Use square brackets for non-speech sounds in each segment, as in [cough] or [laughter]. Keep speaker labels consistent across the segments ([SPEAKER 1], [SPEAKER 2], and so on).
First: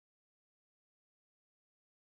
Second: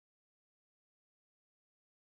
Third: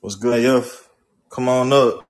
[SPEAKER 1] What's good, Yuff? Come on up.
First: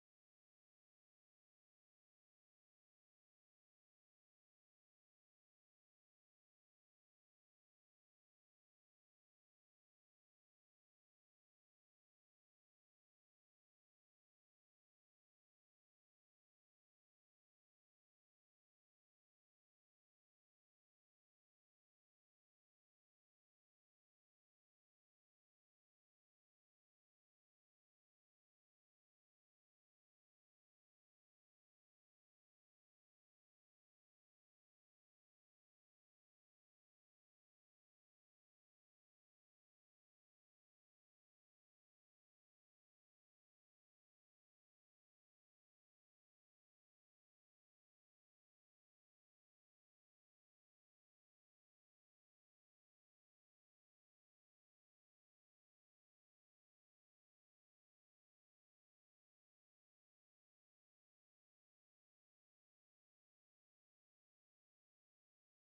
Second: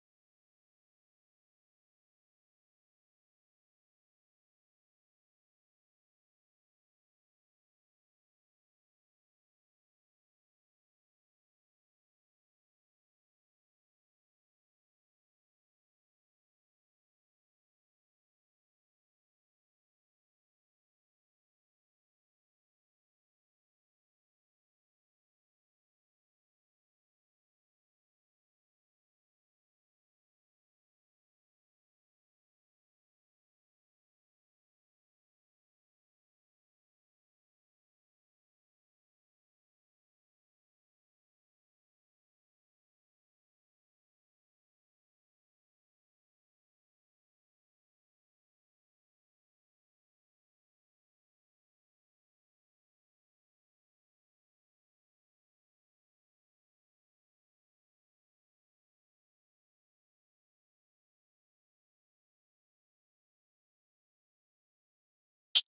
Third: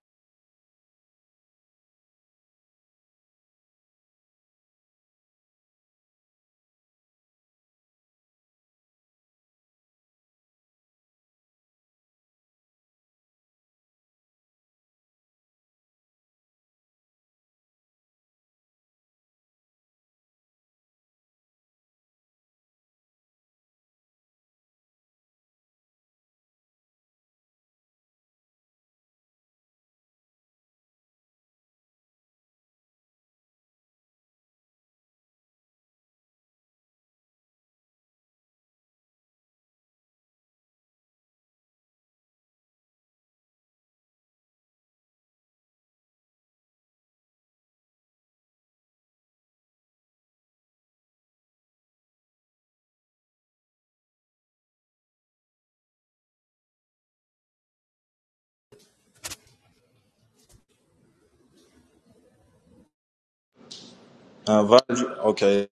[SPEAKER 1] I invited you. Okay.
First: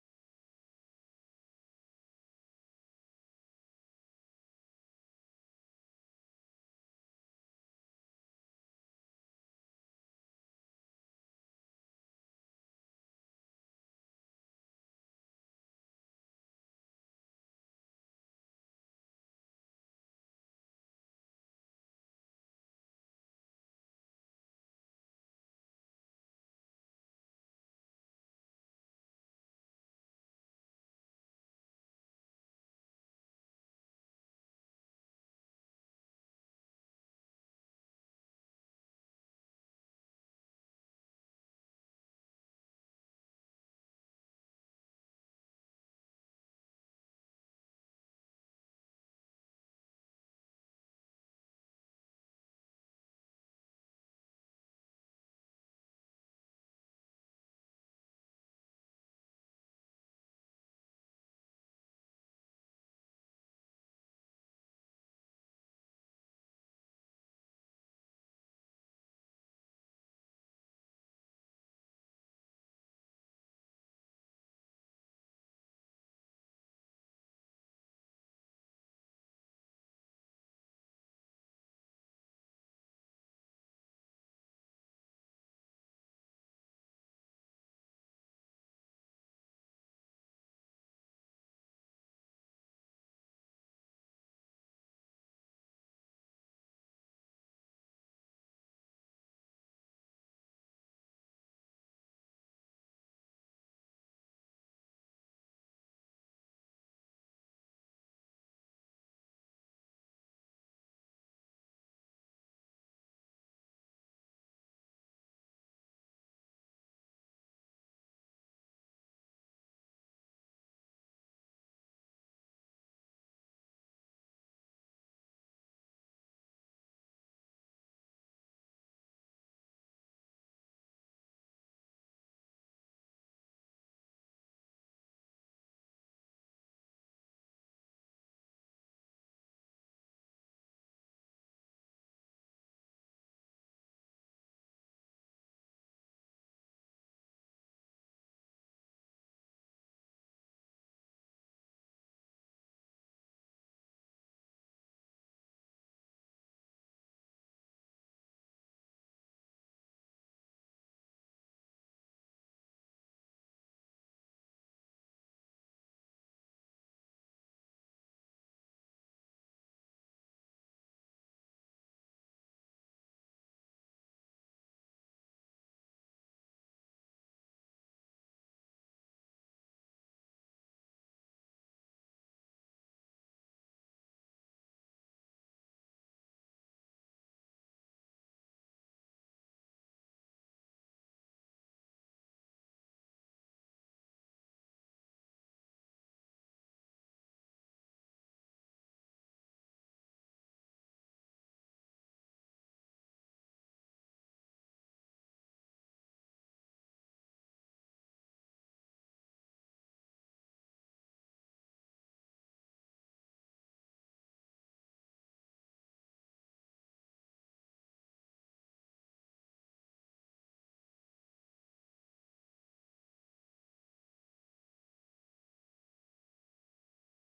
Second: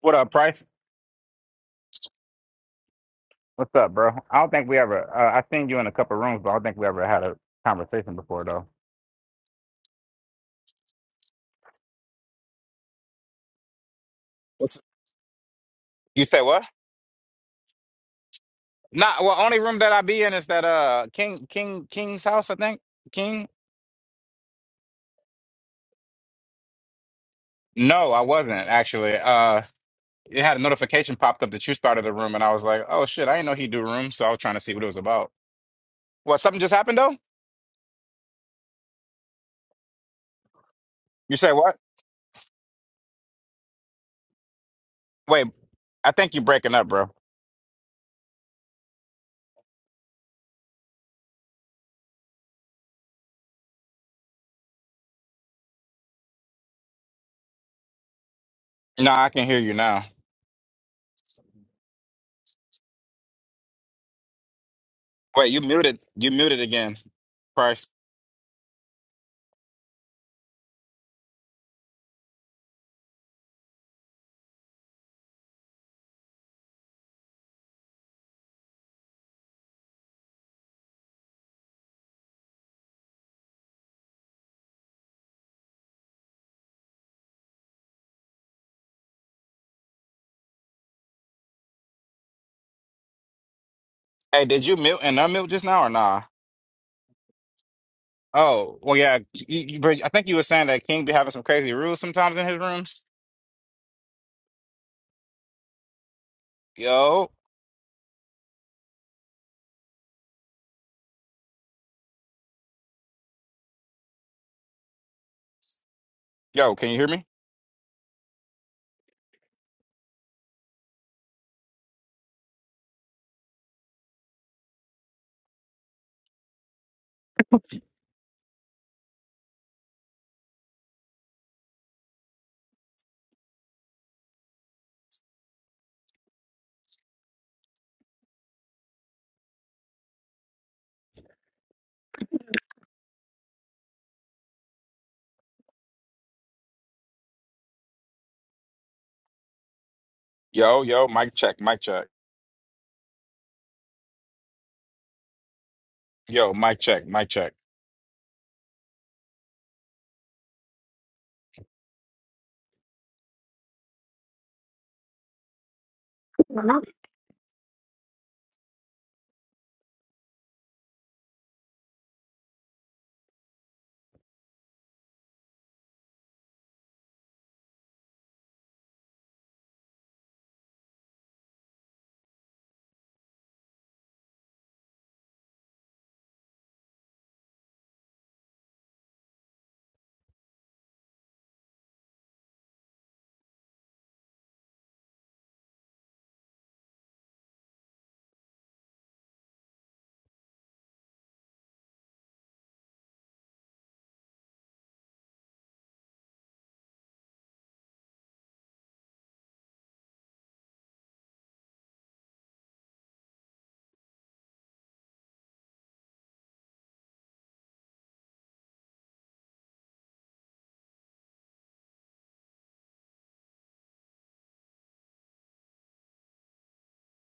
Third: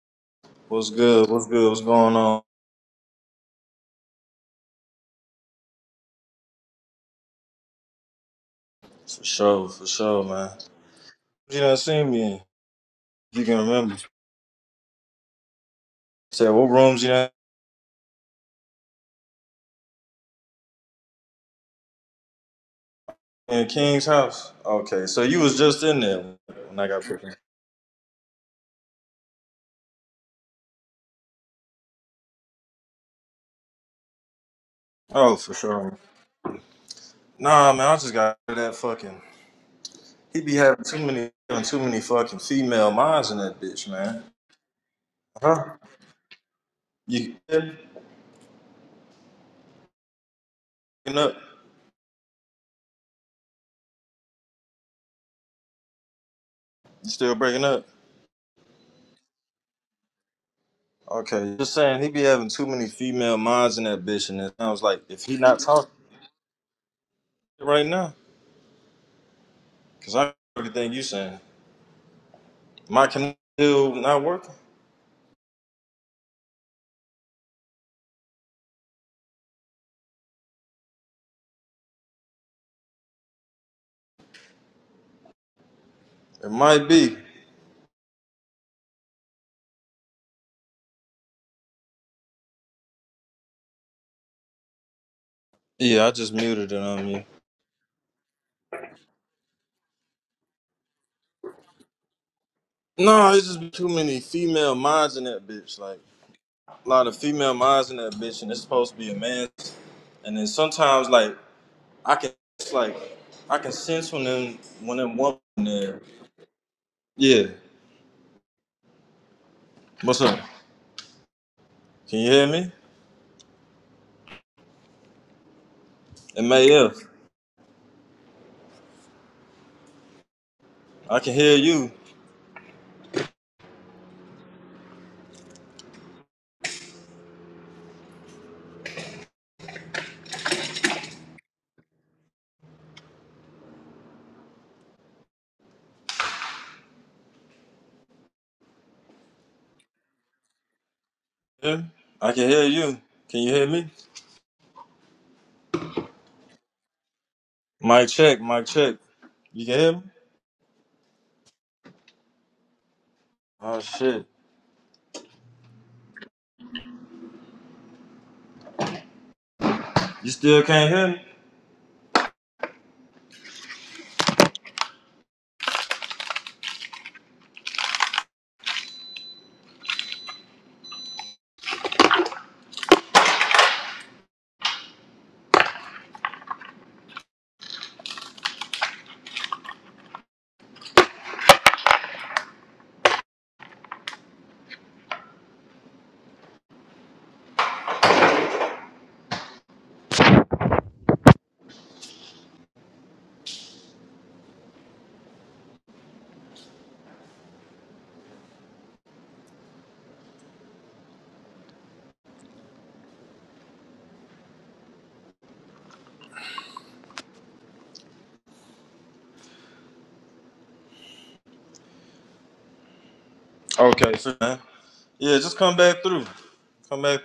[SPEAKER 2] What up, Price?
[SPEAKER 1] What's good? What's good? What's going on?
[SPEAKER 2] What's up, bro? I don't think we ever. Uh, I've seen you in a couple rooms, but I don't think we ever had a conversation before, though.
[SPEAKER 1] For sure, for sure, man. You done seen me in? You can remember.
[SPEAKER 2] What's you say?
[SPEAKER 1] Said
[SPEAKER 2] What?
[SPEAKER 1] what rooms you done
[SPEAKER 2] Nah. Well, only room that I be in is that uh King King King's house, I think. King?
[SPEAKER 1] in King's house? Okay, so you was just in there when I got picked. up.
[SPEAKER 2] No, I wasn't actually. Uh, it had a notification popped up that you started a room, and I was like, oh shit, I didn't know he do rooms, so I was trying to see what it was about.
[SPEAKER 1] Oh, for sure.
[SPEAKER 2] What? Something just happened though?
[SPEAKER 1] Nah, man, I just got that fucking. He be having too many,
[SPEAKER 2] You say
[SPEAKER 1] having
[SPEAKER 2] what?
[SPEAKER 1] too many fucking female minds in that bitch, man.
[SPEAKER 2] Wait,
[SPEAKER 1] Huh?
[SPEAKER 2] I think you breaking up, bro.
[SPEAKER 1] You you up? You still breaking up?
[SPEAKER 2] No, I can hear you now.
[SPEAKER 1] Okay, just saying he be having too many female minds in that bitch, and it sounds like if he
[SPEAKER 2] Wait, you
[SPEAKER 1] not talking
[SPEAKER 2] muted. You muted again, Price.
[SPEAKER 1] right now, cause I heard everything you saying, my can still not working. It might be.
[SPEAKER 2] Hey, did you mute and unmute just now or
[SPEAKER 1] Yeah, I
[SPEAKER 2] nah?
[SPEAKER 1] just muted it on you.
[SPEAKER 2] Oh, well, yeah. You, you, but I think you were saying that King be having some crazy rules sometimes in his rooms.
[SPEAKER 1] No, it's just too many female minds in that bitch. Like a lot of
[SPEAKER 2] Yo,
[SPEAKER 1] female minds in that bitch, and it's supposed to be a man. And then sometimes like I can it's like I can sense when them when them woman there.
[SPEAKER 2] yo, can you hear me?
[SPEAKER 1] Yeah. What's up? Can you hear me? M A F. I can hear you.
[SPEAKER 2] Yo, yo, mic check, mic
[SPEAKER 1] Yeah,
[SPEAKER 2] check.
[SPEAKER 1] I can hear you. Can you hear me?
[SPEAKER 2] Yo, mic check, mic check.
[SPEAKER 1] Mic check, mic check. You can hear me? Oh shit. You still can't hear me? Okay, so man. Yeah, just come back through. Come back.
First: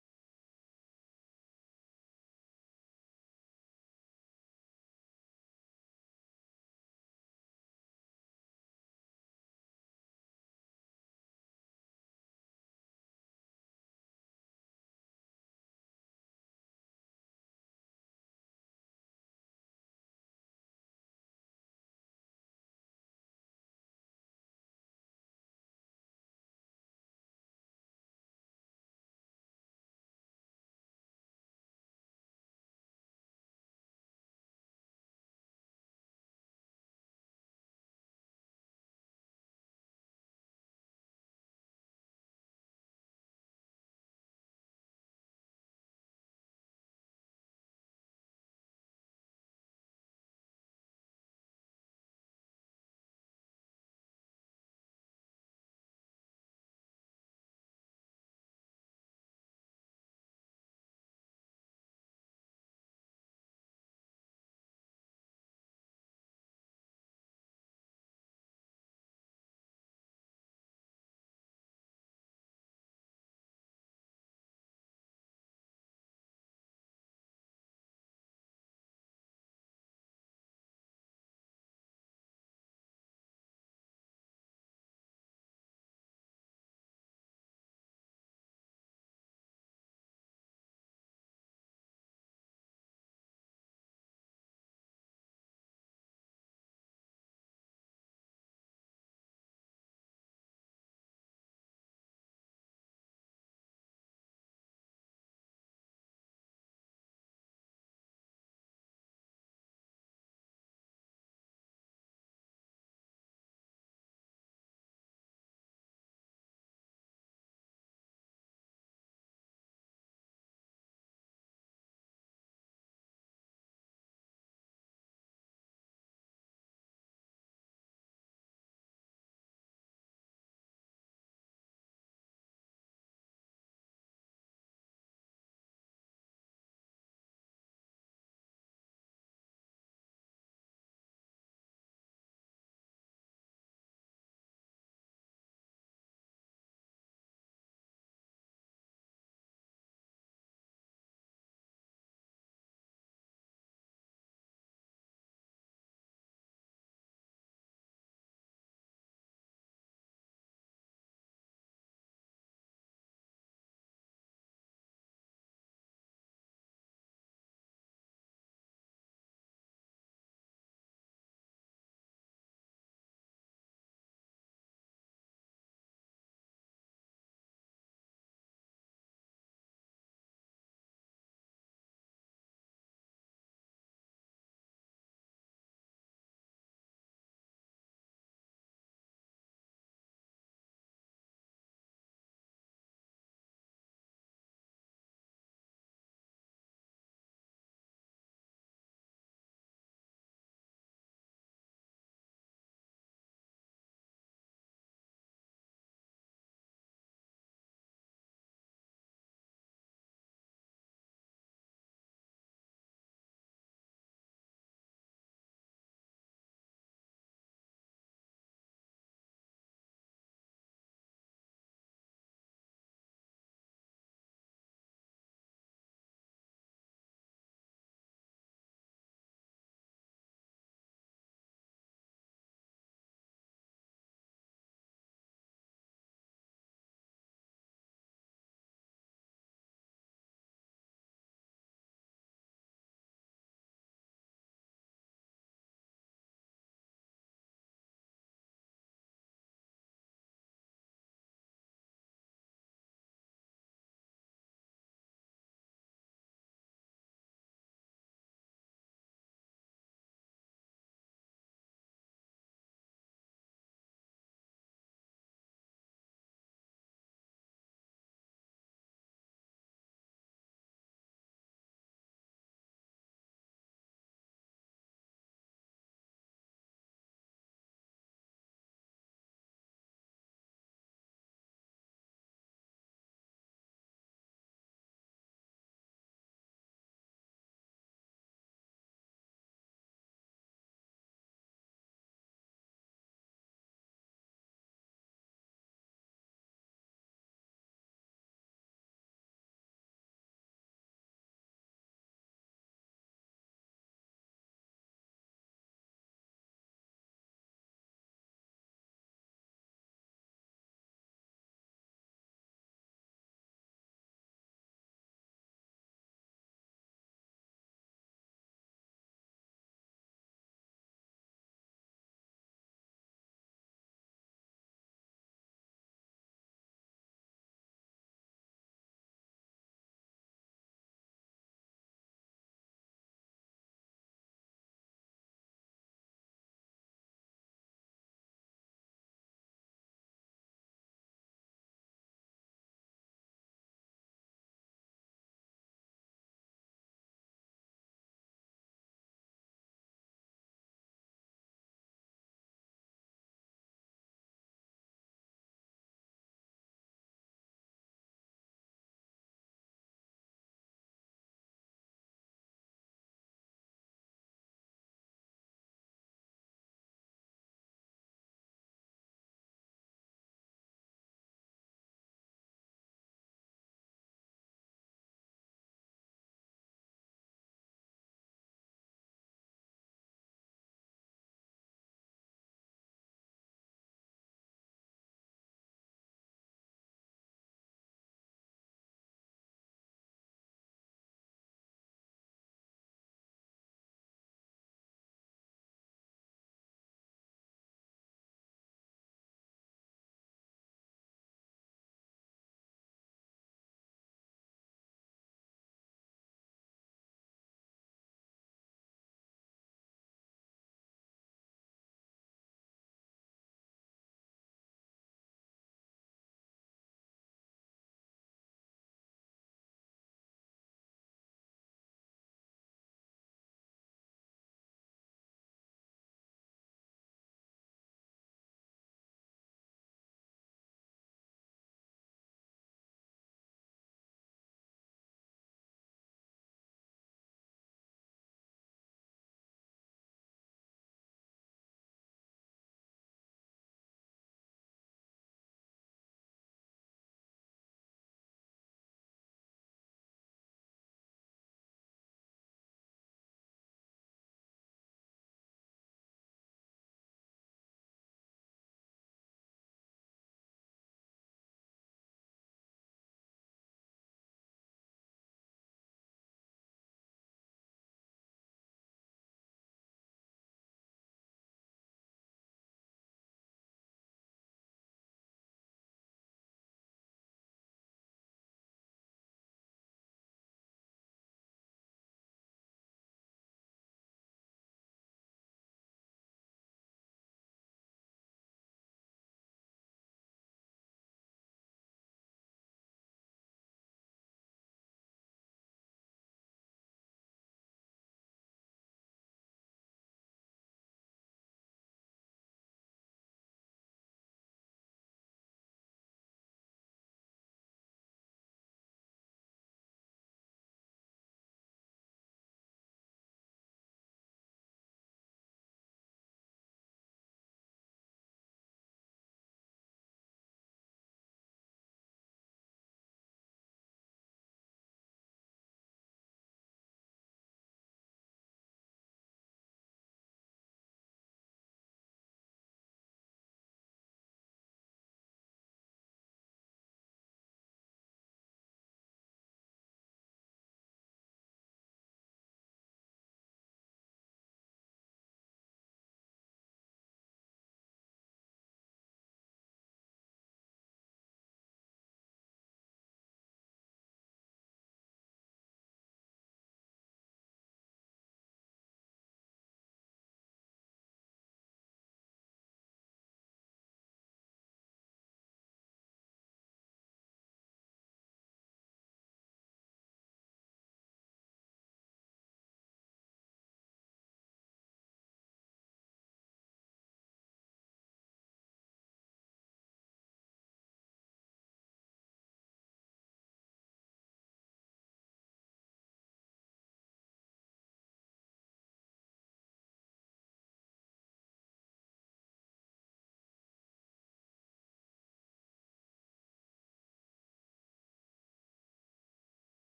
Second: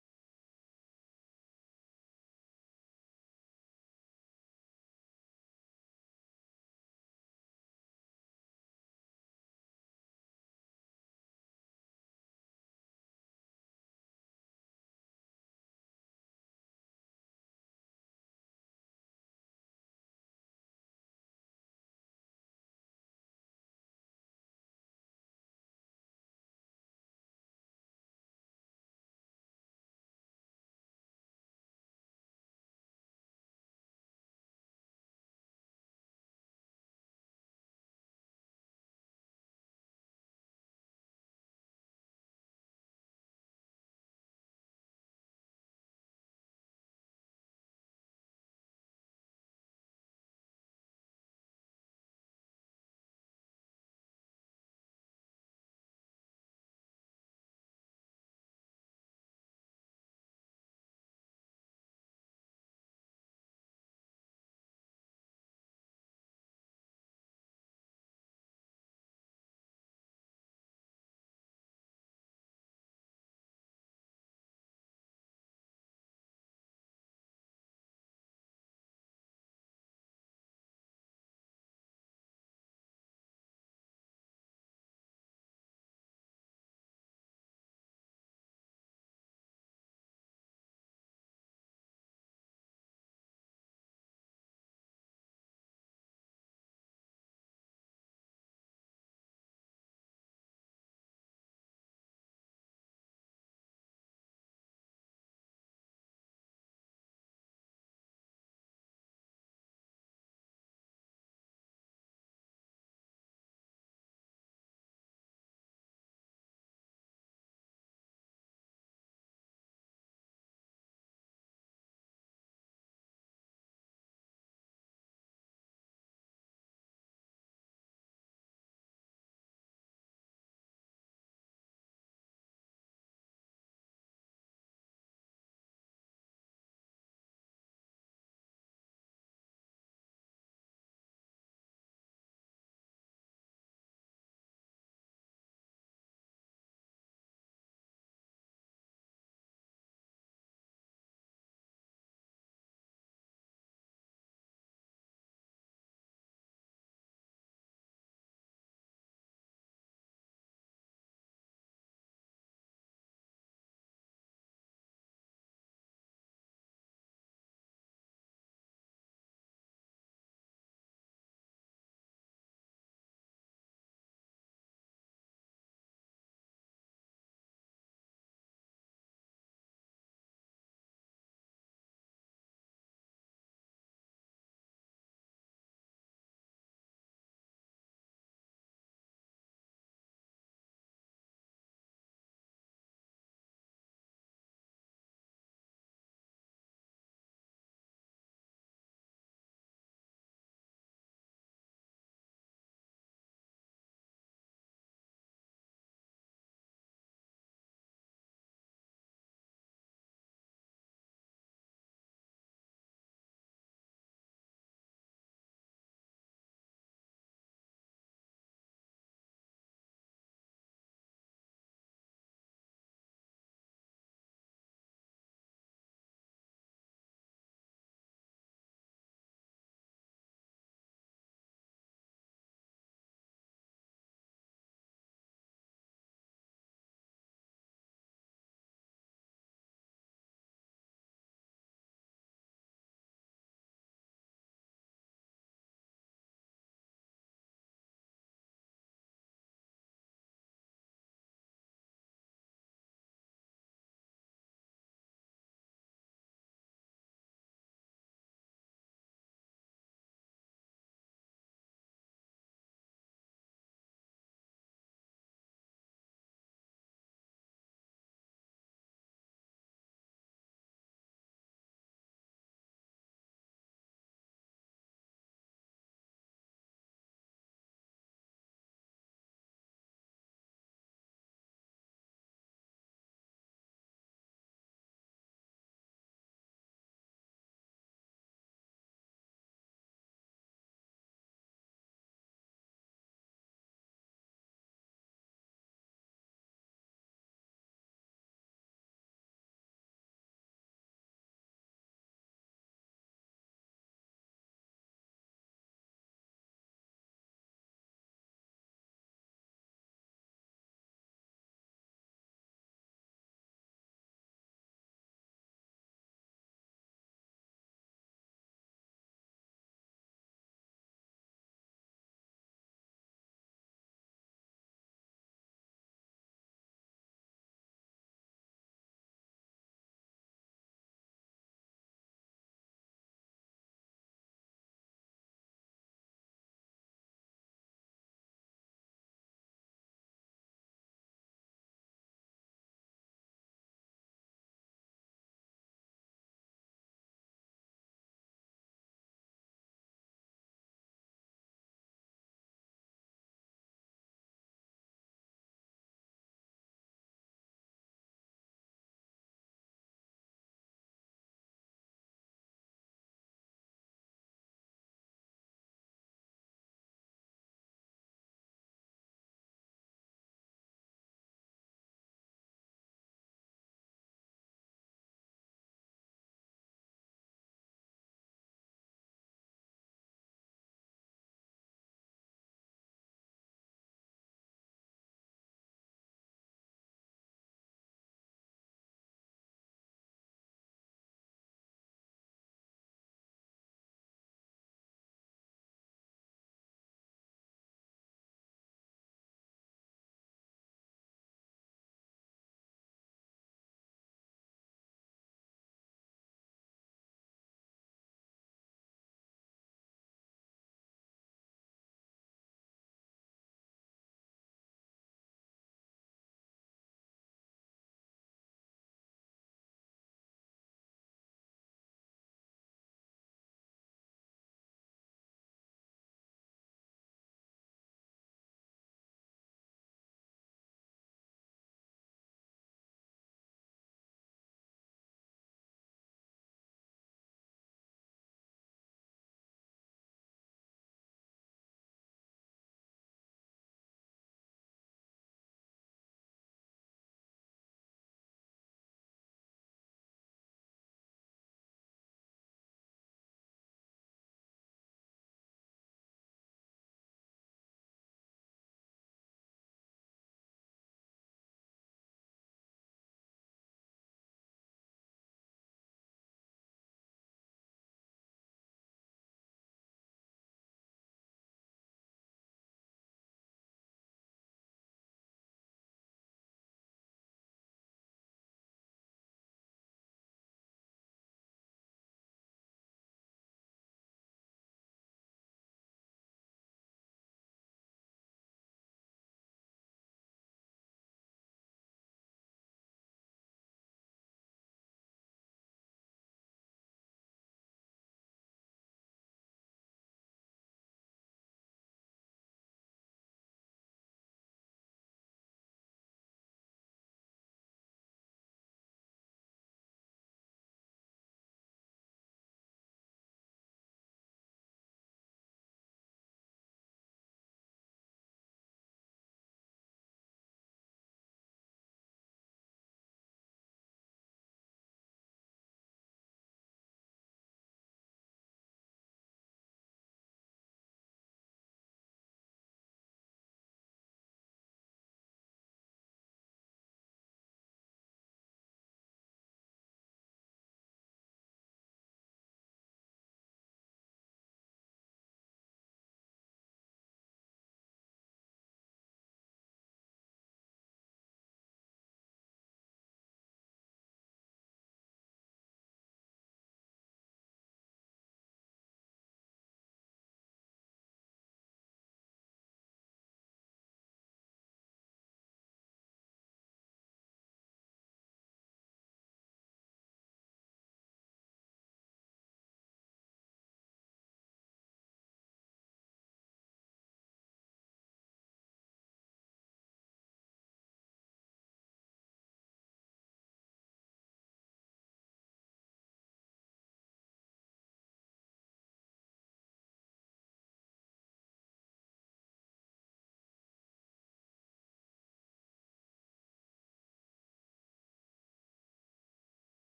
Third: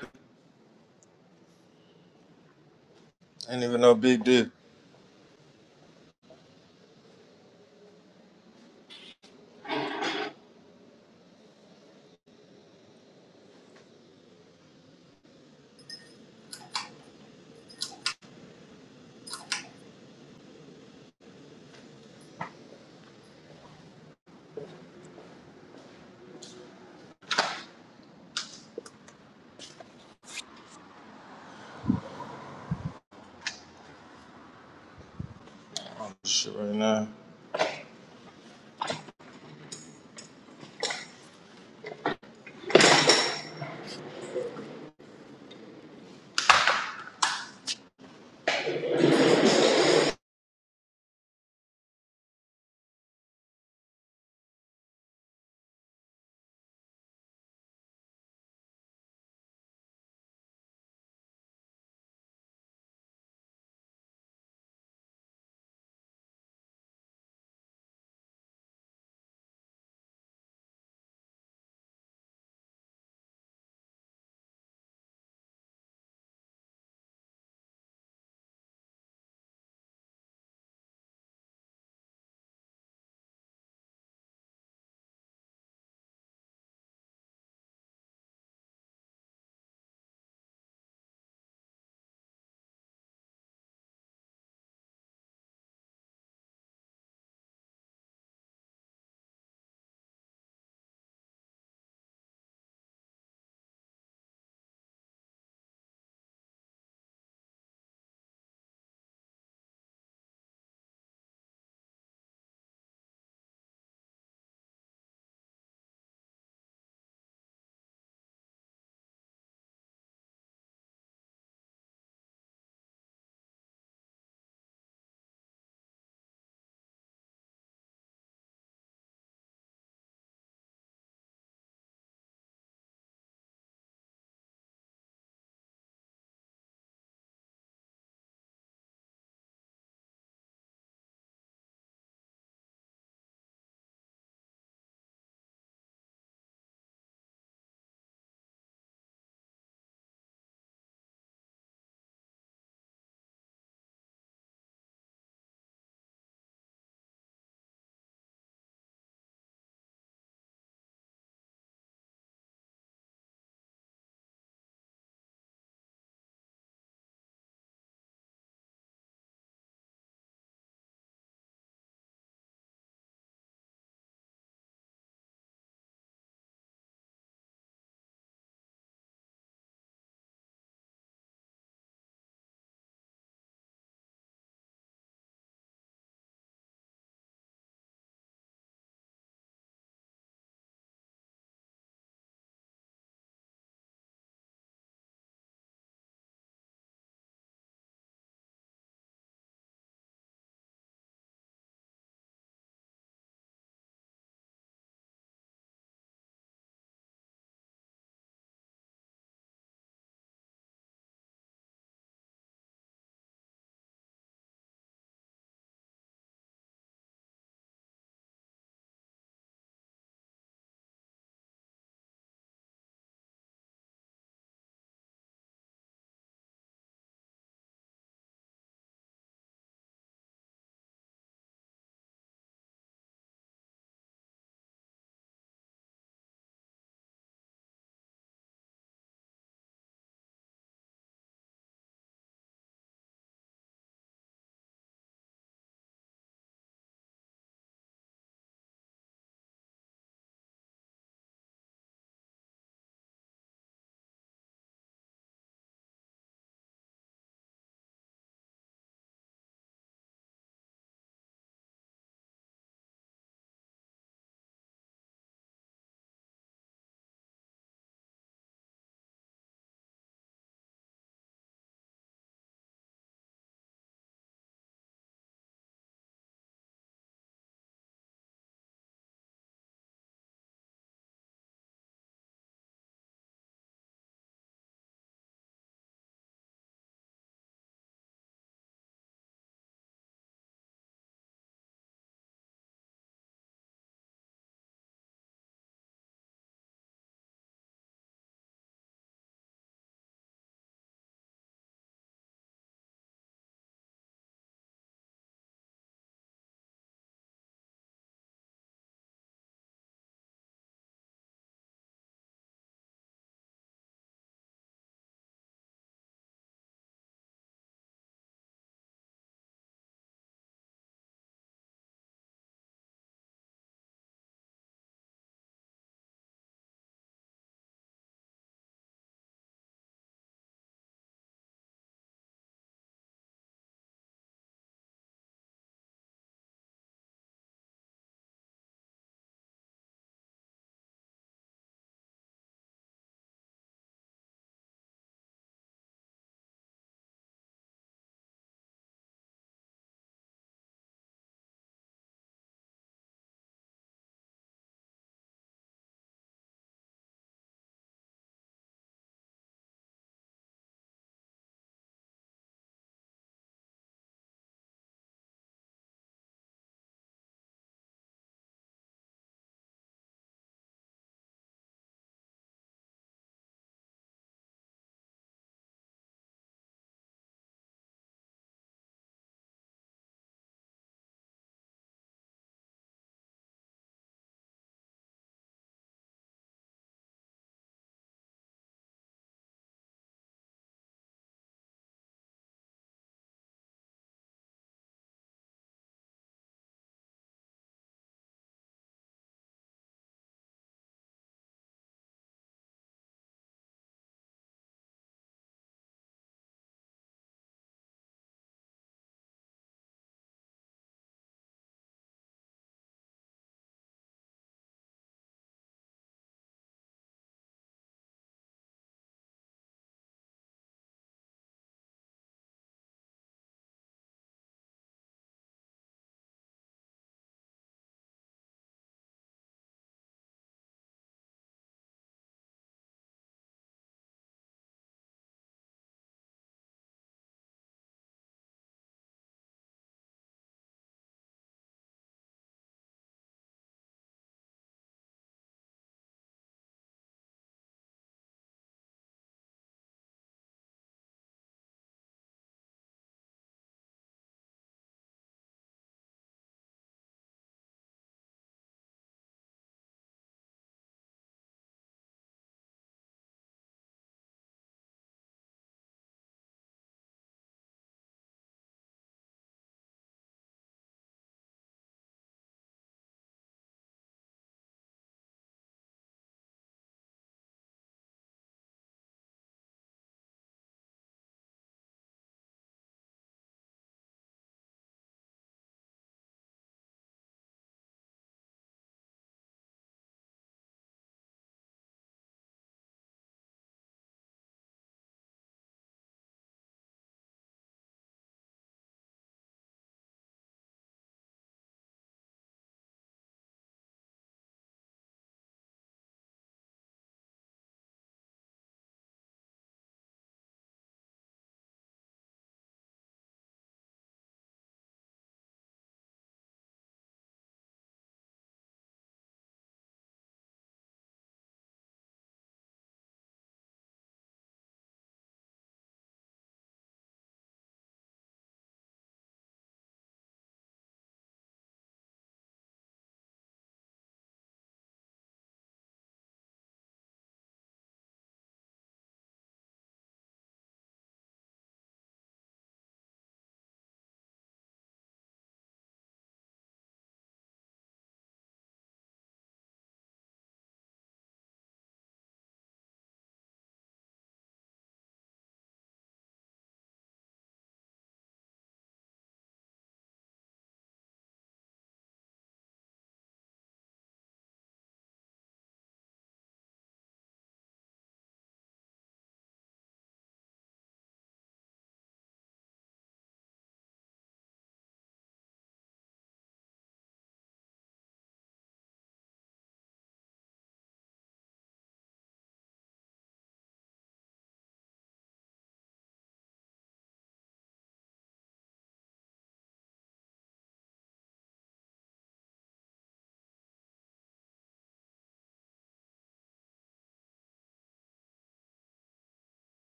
[SPEAKER 1] Ain't even no big deal. Shit right now.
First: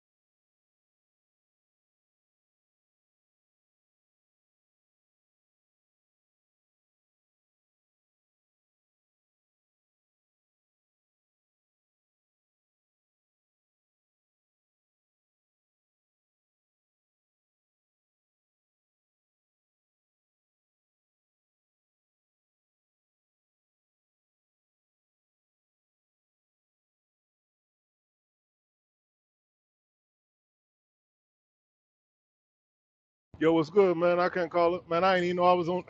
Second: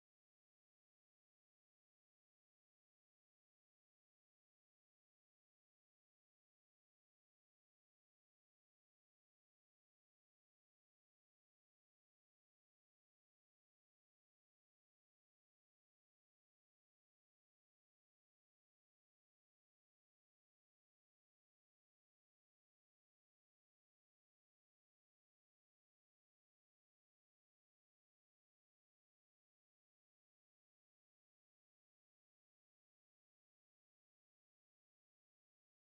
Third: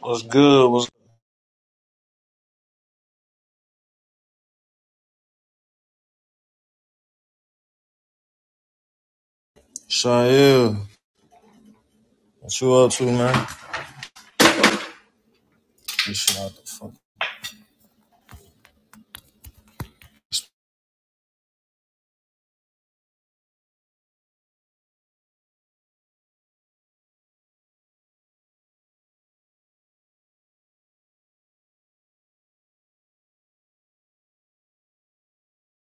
[SPEAKER 1] What's good? What's Shail? What you up to, man? You shit out the fuck.
[SPEAKER 3] Yo, what's good, man? I can't call it, man. I ain't even know I was on.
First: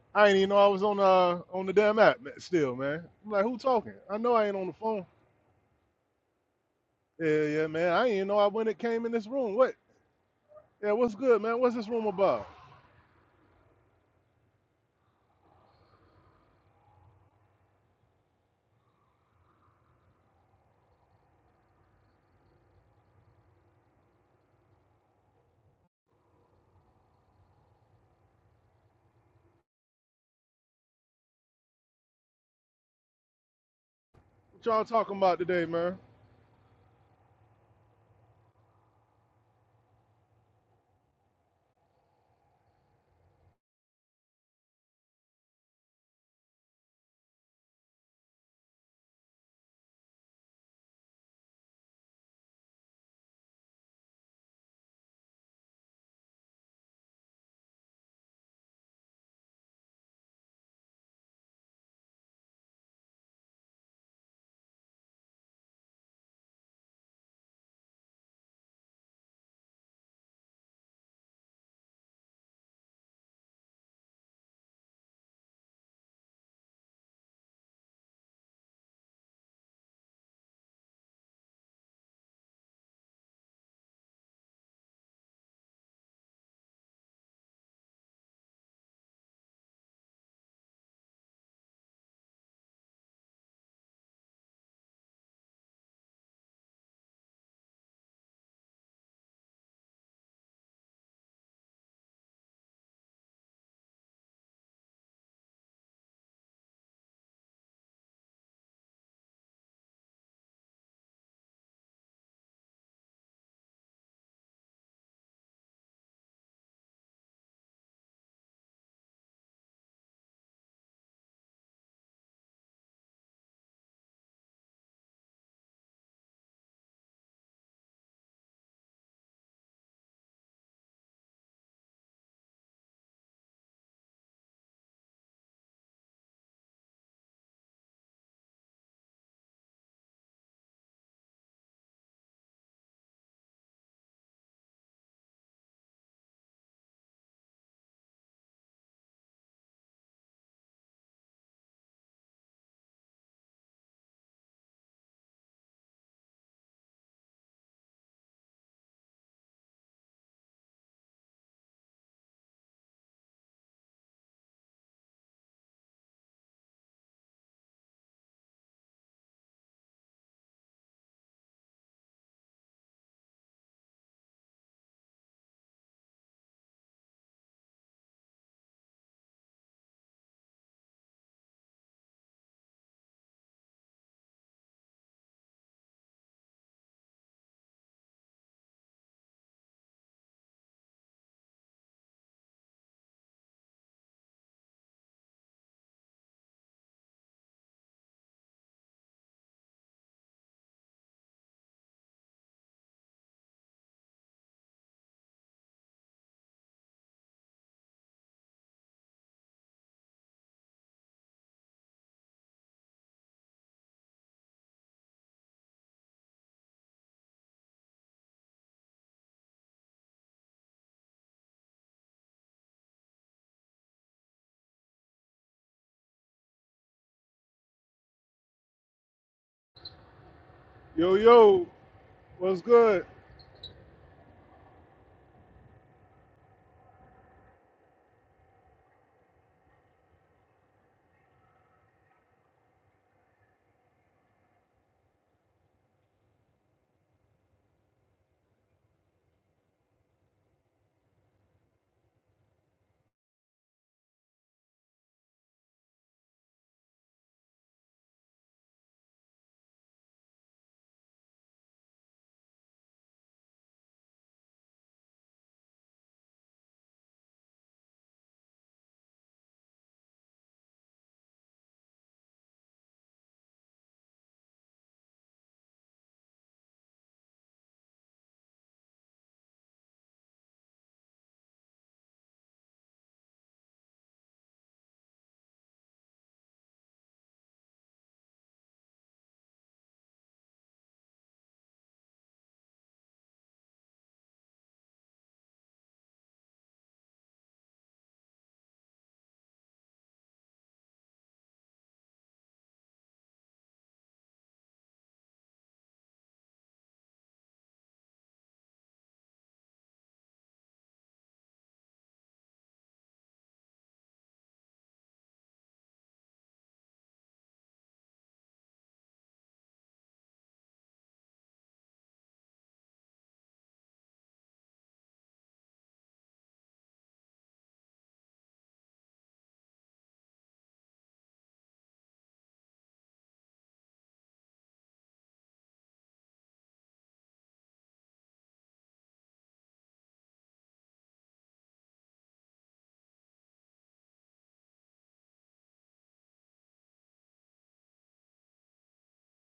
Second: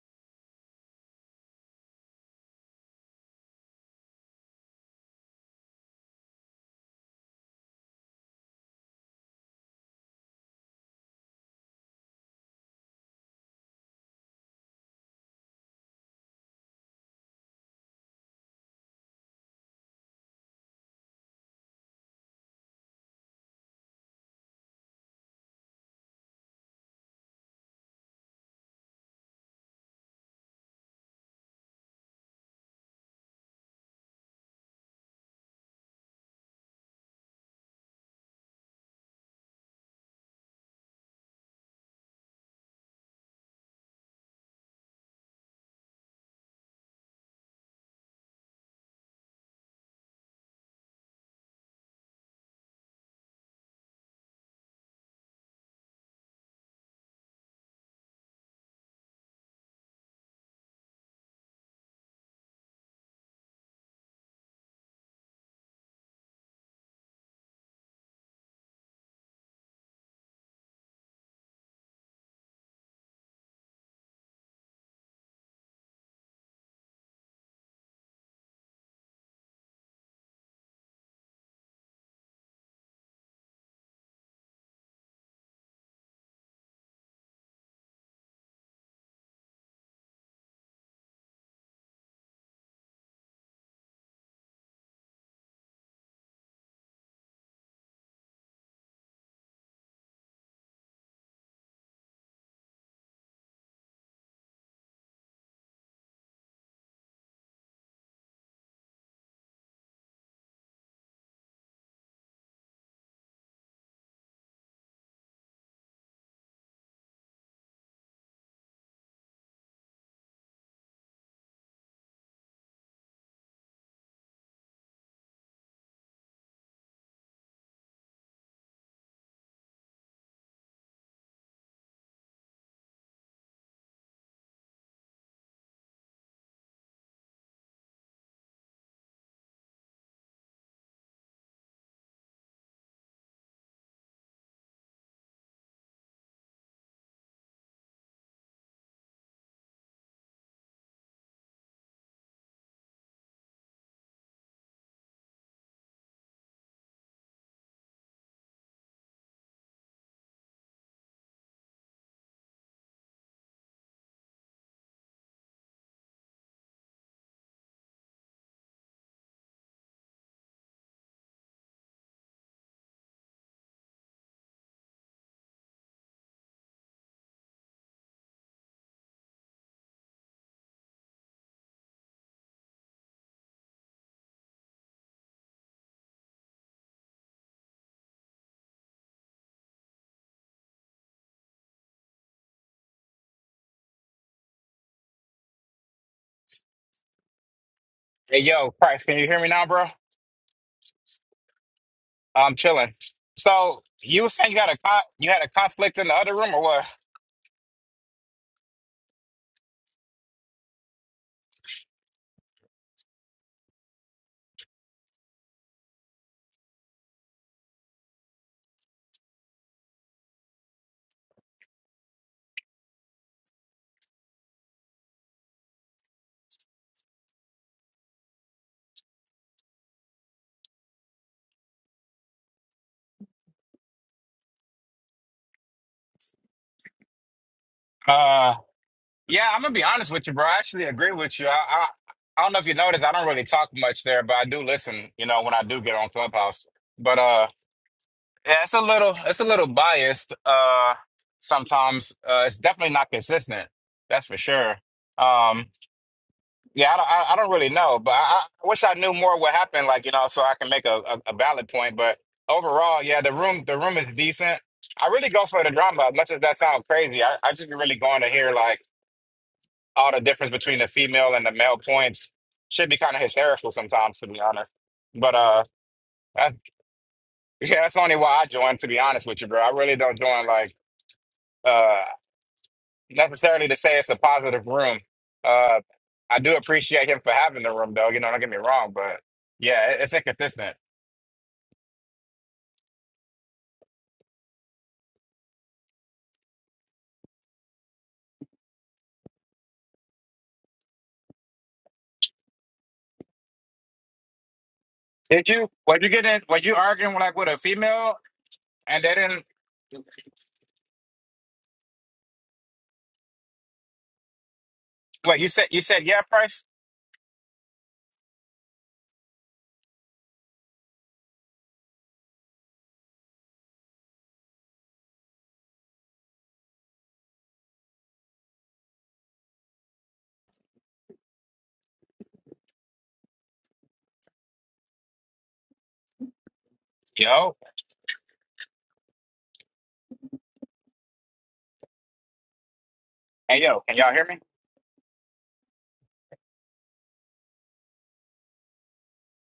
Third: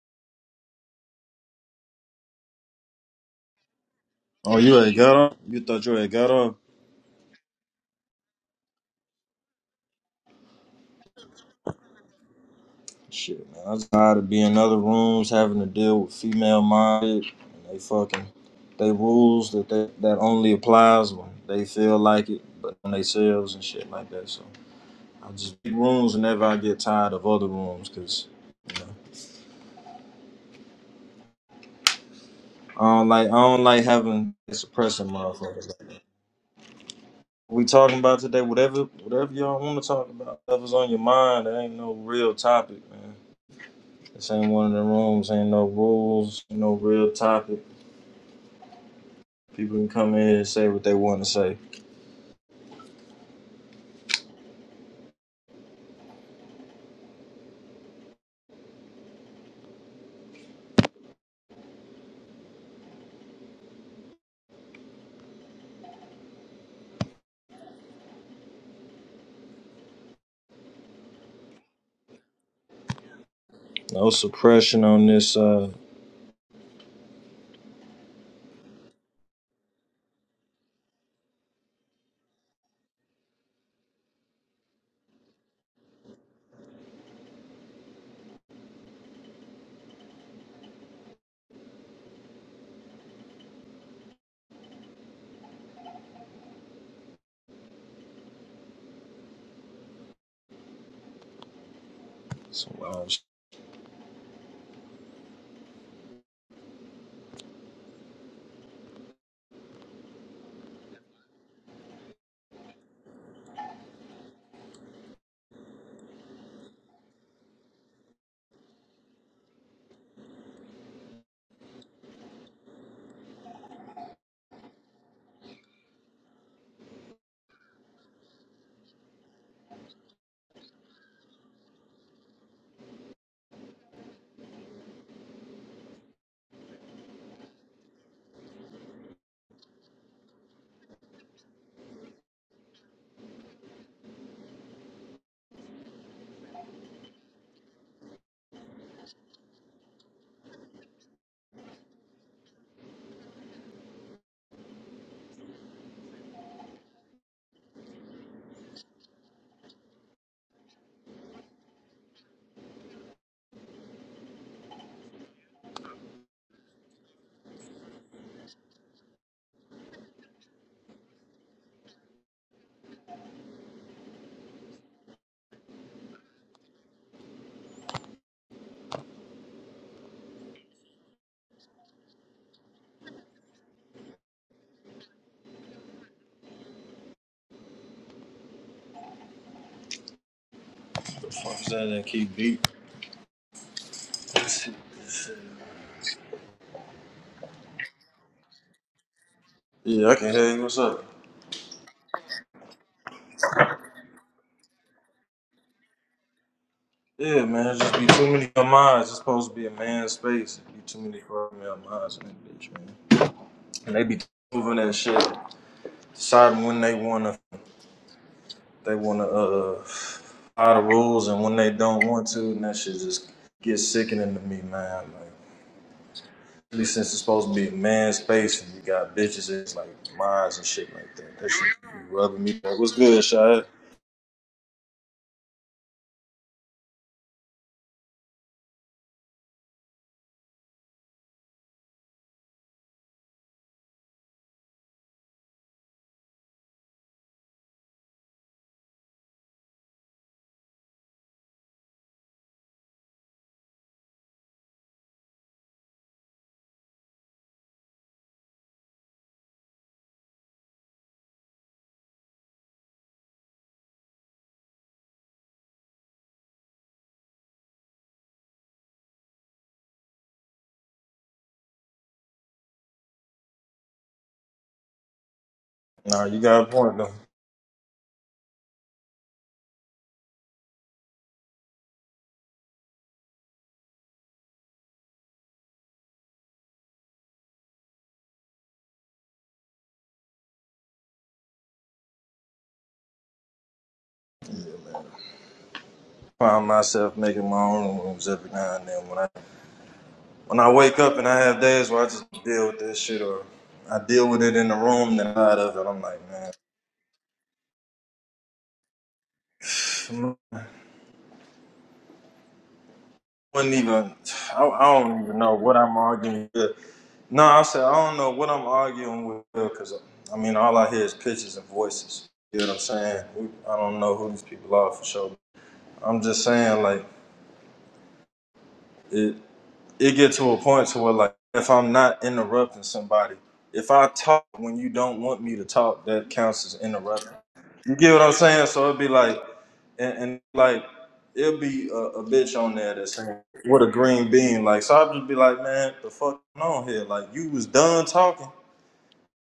[SPEAKER 3] [laughs] I ain't even know I was on uh on the damn app man, still, man. I'm like, who talking? I know I ain't
[SPEAKER 1] Oh,
[SPEAKER 3] on the
[SPEAKER 1] you ain't
[SPEAKER 3] phone.
[SPEAKER 1] got up? You thought you ain't got up?
[SPEAKER 3] Yeah, yeah, man. I ain't even know I when it came in this room. What? Yeah, what's good, man? What's this room about?
[SPEAKER 1] Shit, man. I'm tired of being in other rooms having to deal with female minded and they fucking they rules that they, that only applies when they feel like it, but on themselves and shit like that. So I just be rooms whenever I get tired of other rooms because you know I don't like I don't like having
[SPEAKER 3] What y'all
[SPEAKER 1] suppressing
[SPEAKER 3] talking about today,
[SPEAKER 1] motherfuckers like
[SPEAKER 3] man?
[SPEAKER 1] that. We talking about today, whatever whatever y'all want to talk about, whatever's on your mind, there ain't no real topic, man. This ain't one of the rooms, ain't no rules, ain't no real topic. People can come in here and say what they want to say. No suppression on this. Uh, so, uh, the fuck is that? That keep beat. [laughs]
[SPEAKER 2] Hey, yo, Christ, can you hear me now, bro?
[SPEAKER 1] Yeah, I can hear you. What's up?
[SPEAKER 2] I'm chilling. So you were saying you had a co- you had a conflict in the other room or what?
[SPEAKER 1] Yeah, man. Just be too many of minds. It's supposed to be a man's space. Be too many fucking male minds in that bitch, man. And they be moving that shit, deciding when they wanna, they wanna uh, follow the rules, and when they don't want to, and that shit just gets sickening to me, man. Like, Especially since it's supposed to be man space and you got bitches and it's like mines and shit
[SPEAKER 3] Yo,
[SPEAKER 1] like that. That shit
[SPEAKER 3] yo,
[SPEAKER 1] be rubbing me.
[SPEAKER 3] what's
[SPEAKER 1] Like, what's
[SPEAKER 3] good?
[SPEAKER 1] good, Shad?
[SPEAKER 2] Uh, yeah, I'm gonna be honest with you, bro. I actually agree with you. I, I, I don't know if you noticed, I don't really talk much there, but I do listen. You know, when I do get on Clubhouse, but uh. Yeah, it's a little it's a little biased. Uh, sometimes uh, it's definitely not consistent. That's for sure. Um, yeah, I don't I, I don't really know, but I, I wish I knew more what happened. Like you know, so I can make a, a, a valid point. But overall, yeah, the room the room is decent. I really go for the drama, as much as that sounds crazy. I, I just be really going to hear like all the difference between the female and the male points. Should be kind of hysterical sometimes, to be honest. But uh,
[SPEAKER 1] Nah, you
[SPEAKER 2] that,
[SPEAKER 1] got a point though.
[SPEAKER 2] [laughs] yeah, that's only why I joined. To be honest with you, bro, I really don't join like uh, necessarily to say it's a positive room. Uh, I do appreciate him for having the room, though. You know, don't get me wrong, but yeah, it, it's inconsistent.
[SPEAKER 1] Find myself making my own rooms every now and then. When I when I wake up and I have days where I just deal with this shit or I deal with it in the room, then
[SPEAKER 2] Did
[SPEAKER 1] out
[SPEAKER 2] you?
[SPEAKER 1] of it,
[SPEAKER 2] Were
[SPEAKER 1] I'm
[SPEAKER 2] you
[SPEAKER 1] like,
[SPEAKER 2] getting? Were
[SPEAKER 1] man,
[SPEAKER 2] you arguing like with a female, and they didn't?
[SPEAKER 1] I wouldn't even. I, I don't even
[SPEAKER 2] What you
[SPEAKER 1] know
[SPEAKER 2] said?
[SPEAKER 1] what
[SPEAKER 2] You
[SPEAKER 1] I'm
[SPEAKER 2] said yeah,
[SPEAKER 1] arguing.
[SPEAKER 2] Price.
[SPEAKER 1] with. No, I said I don't know what I'm arguing with because I mean all I hear is pictures and voices. You know what I'm saying? We- I don't know who these people are for sure. I'm just saying like it it get to a point to where like if I'm not interrupting somebody, if I talk when you don't want me to talk, that counts as interrupting.
[SPEAKER 2] Yo,
[SPEAKER 1] You get what I'm saying? So it'd be like and, and like it'll be a, a bitch on there that's saying
[SPEAKER 2] hey
[SPEAKER 1] what
[SPEAKER 2] yo,
[SPEAKER 1] a
[SPEAKER 2] can y'all hear
[SPEAKER 1] green
[SPEAKER 2] me?
[SPEAKER 1] bean like. So I'd just be like, man, the fuck on here? Like you was done talking.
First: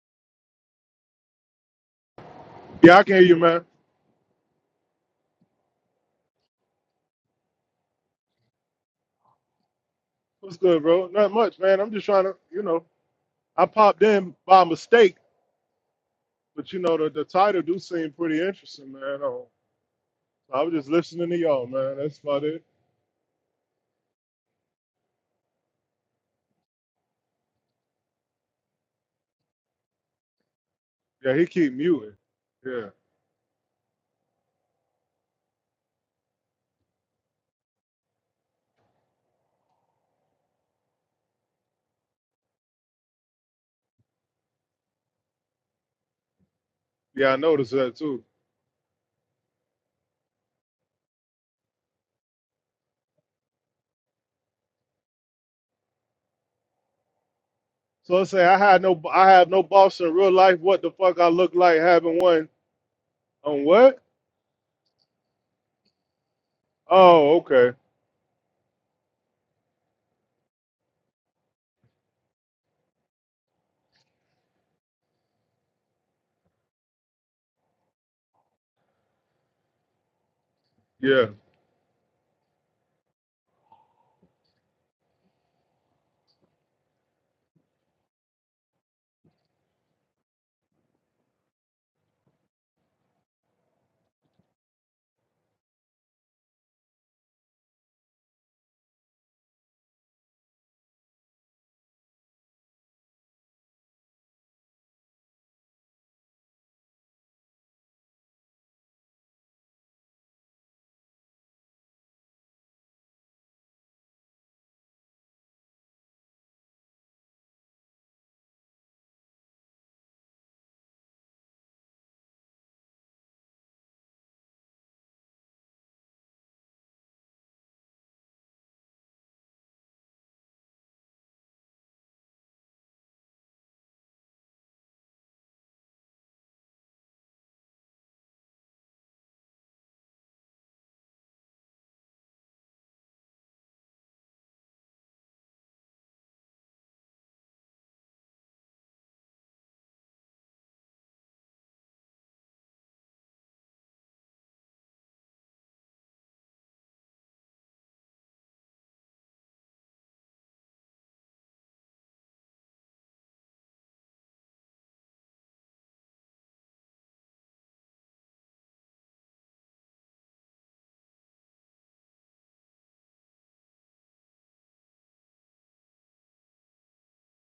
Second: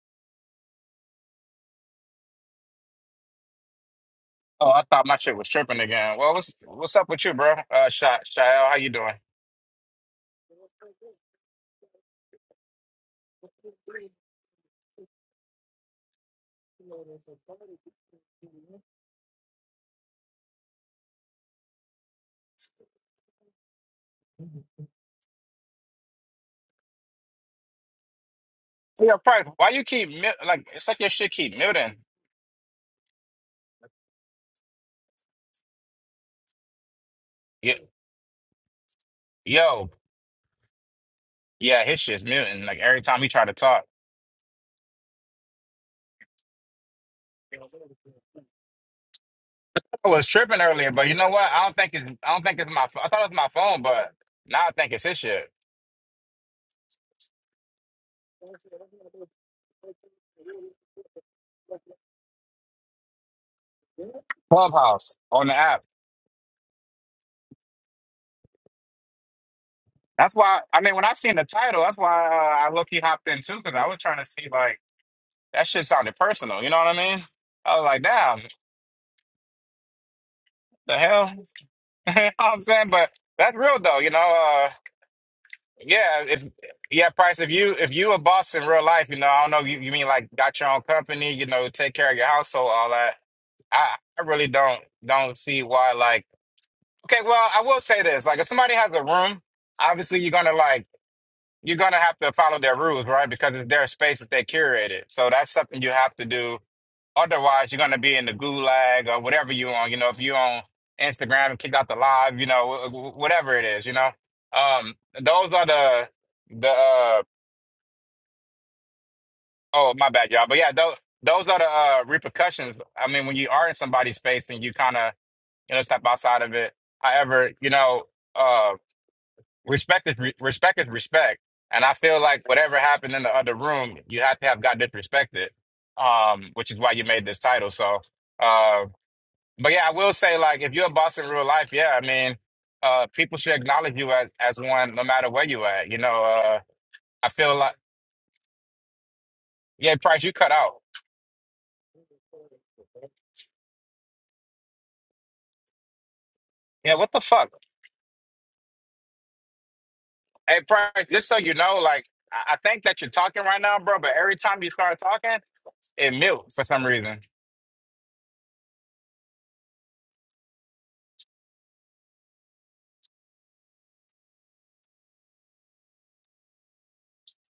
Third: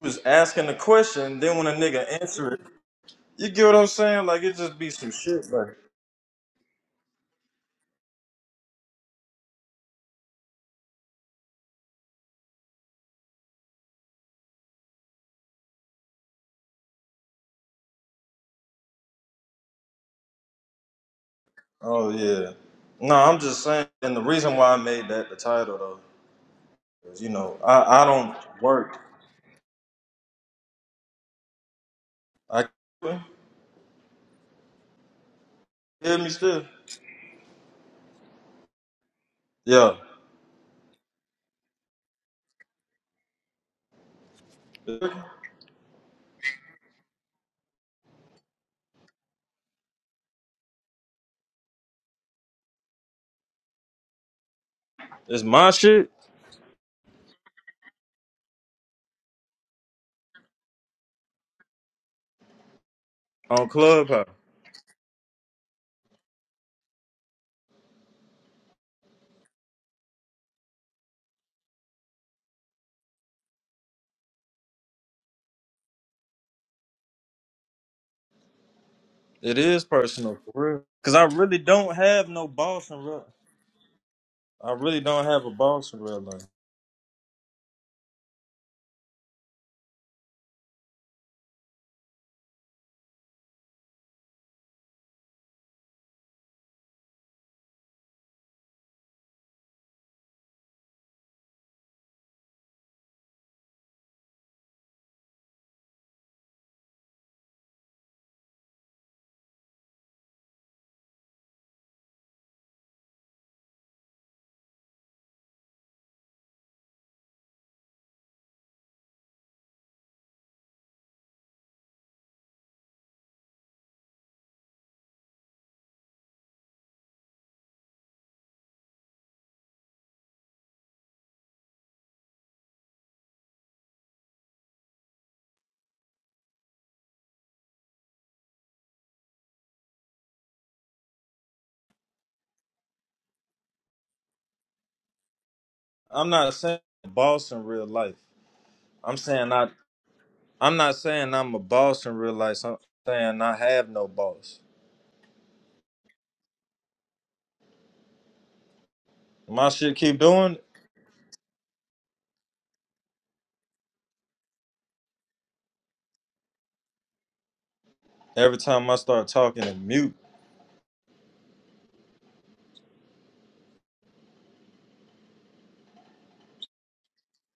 [SPEAKER 1] was asking the question, then when a nigga answer it,
[SPEAKER 3] Yeah, I can hear you,
[SPEAKER 1] you get
[SPEAKER 3] man.
[SPEAKER 1] what I'm saying? Like it
[SPEAKER 2] Oh,
[SPEAKER 1] just
[SPEAKER 2] I
[SPEAKER 1] be
[SPEAKER 2] thought
[SPEAKER 1] some
[SPEAKER 2] my shit was
[SPEAKER 1] shit. Like,
[SPEAKER 2] tripping again. Well, what's what's up with you, bro? Uh, Sha Shael, how you doing?
[SPEAKER 3] What's good, bro? Not much, man. I'm just trying to, you know, I popped in by mistake, but you know the, the title do seem pretty interesting, man. Oh, I was just listening to y'all, man.
[SPEAKER 1] oh
[SPEAKER 3] That's about
[SPEAKER 1] yeah.
[SPEAKER 3] it.
[SPEAKER 1] No, I'm just saying, and the reason why I made that the title though, is you know I I don't work.
[SPEAKER 2] Yeah, Price. Why you keep mute? Like it's like your shit
[SPEAKER 3] Yeah, he
[SPEAKER 2] keep
[SPEAKER 3] keep
[SPEAKER 2] muting.
[SPEAKER 3] muting.
[SPEAKER 1] I
[SPEAKER 3] Yeah.
[SPEAKER 1] you hear me still.
[SPEAKER 2] Yo, yo,
[SPEAKER 1] Yeah,
[SPEAKER 2] yeah, his shit's muting. Like every time he try to talk.
[SPEAKER 3] Yeah, I noticed that too.
[SPEAKER 2] I was tripping earlier, but you know what? I don't think it's I don't think it's my pho- I thought it was my phone, but now I think it's this
[SPEAKER 1] it's
[SPEAKER 2] shit.
[SPEAKER 1] my shit
[SPEAKER 3] So let's say I had no, I have no boss in real life. What the fuck I look like having one on
[SPEAKER 1] on
[SPEAKER 3] what?
[SPEAKER 1] Clubhouse.
[SPEAKER 2] Clubhouse on the app.
[SPEAKER 3] Oh, okay.
[SPEAKER 2] That's why I mean when I seen the title, that's why uh, I low key hopped in too, because I was trying to see like that shit sounded personal, you know what I mean? I was like, damn,
[SPEAKER 1] It is personal for real.
[SPEAKER 2] the
[SPEAKER 1] Cause I
[SPEAKER 3] Yeah,
[SPEAKER 2] hell? [laughs]
[SPEAKER 1] really don't
[SPEAKER 2] you
[SPEAKER 1] have
[SPEAKER 2] know
[SPEAKER 1] no
[SPEAKER 2] what I'm saying?
[SPEAKER 1] boss in
[SPEAKER 2] But
[SPEAKER 1] real.
[SPEAKER 2] that's real though, you know, uh
[SPEAKER 1] I really don't have a boss in real
[SPEAKER 2] yeah, if
[SPEAKER 1] life.
[SPEAKER 2] yeah, Price, if you if you a boss in real life, you know, I don't know, you, you mean like got your own company, you know, take care of your household, all that. I, I really don't don't see why like Okay, well, I will say this. Like, if somebody has a room, obviously you're gonna like you're gonna have to follow their rules, right? Because it's their space that they curated. So that's something you have to do. Otherwise, you're gonna be in the gulag or whatever you on. You know, if you on Instagram and kick out the live, you know, wh- wh- whatever it is, you know. Um, those are the the uh, oh my bad, y'all. But yeah, those those are the uh, repercussions. I mean, when you are in somebody's space and you kind of you know step outside of it. However, you know. uh, respect is re- respect is respect, and I feel like whatever happened in the other room, you have to have got disrespected, um, which is why you made this title. So, uh, but yeah, I will say like if you're a boss in real life, yeah, I mean, uh, people should acknowledge you as as one, no matter where you at. You know,
[SPEAKER 1] I'm not
[SPEAKER 2] uh,
[SPEAKER 1] saying
[SPEAKER 2] I
[SPEAKER 1] boss
[SPEAKER 2] feel
[SPEAKER 1] in
[SPEAKER 2] like
[SPEAKER 1] real life. I'm saying I.
[SPEAKER 2] yeah, Price, you cut
[SPEAKER 1] I'm
[SPEAKER 2] out.
[SPEAKER 1] not saying I'm a boss in real life. I'm saying I have no boss.
[SPEAKER 2] Yeah, what the fuck,
[SPEAKER 1] My shit keep doing
[SPEAKER 2] hey
[SPEAKER 1] it.
[SPEAKER 2] Price, just so you know, like I, I think that you're talking right now, bro, but every time you start talking, it mute for some reason.
[SPEAKER 1] every time I start talking it mute.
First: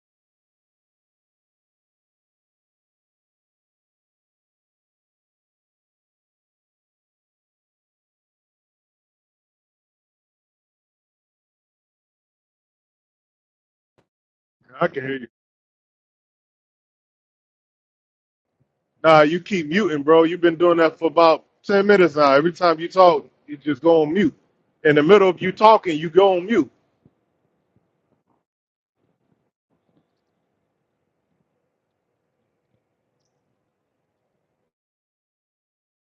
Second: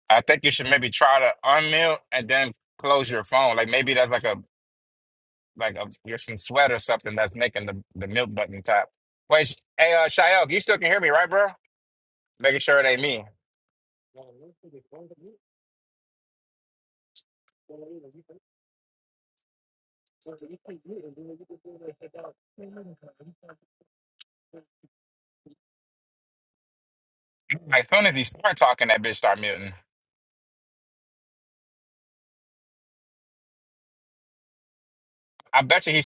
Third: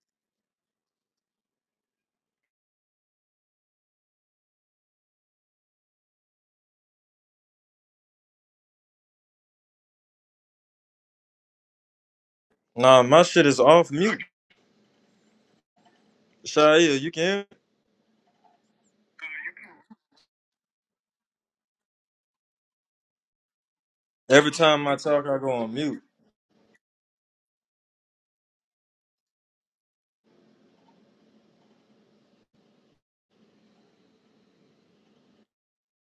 [SPEAKER 2] I think you should maybe try to unmute and then close your phone. Like maybe that's like a like a you're some sweat or something that's making the, the mute button tap. Wait, sh- hey uh Shael, you still can hear me, right, bro? Making sure it ain't
[SPEAKER 1] Nah,
[SPEAKER 2] me.
[SPEAKER 1] my shit is off mute.
[SPEAKER 3] I can hear you.
[SPEAKER 1] Shia, you can hear me?
[SPEAKER 3] Nah, you keep muting, bro. You've been doing that for about ten minutes now. Every time you talk, you just go on mute.
[SPEAKER 1] Every time
[SPEAKER 3] In
[SPEAKER 1] I
[SPEAKER 3] the
[SPEAKER 1] talk,
[SPEAKER 3] middle
[SPEAKER 1] I
[SPEAKER 3] of
[SPEAKER 1] go
[SPEAKER 3] you
[SPEAKER 1] on
[SPEAKER 3] talking,
[SPEAKER 1] mute.
[SPEAKER 3] you go on mute.
[SPEAKER 2] Like soon as he start talking, that bitch start muting. I bet you he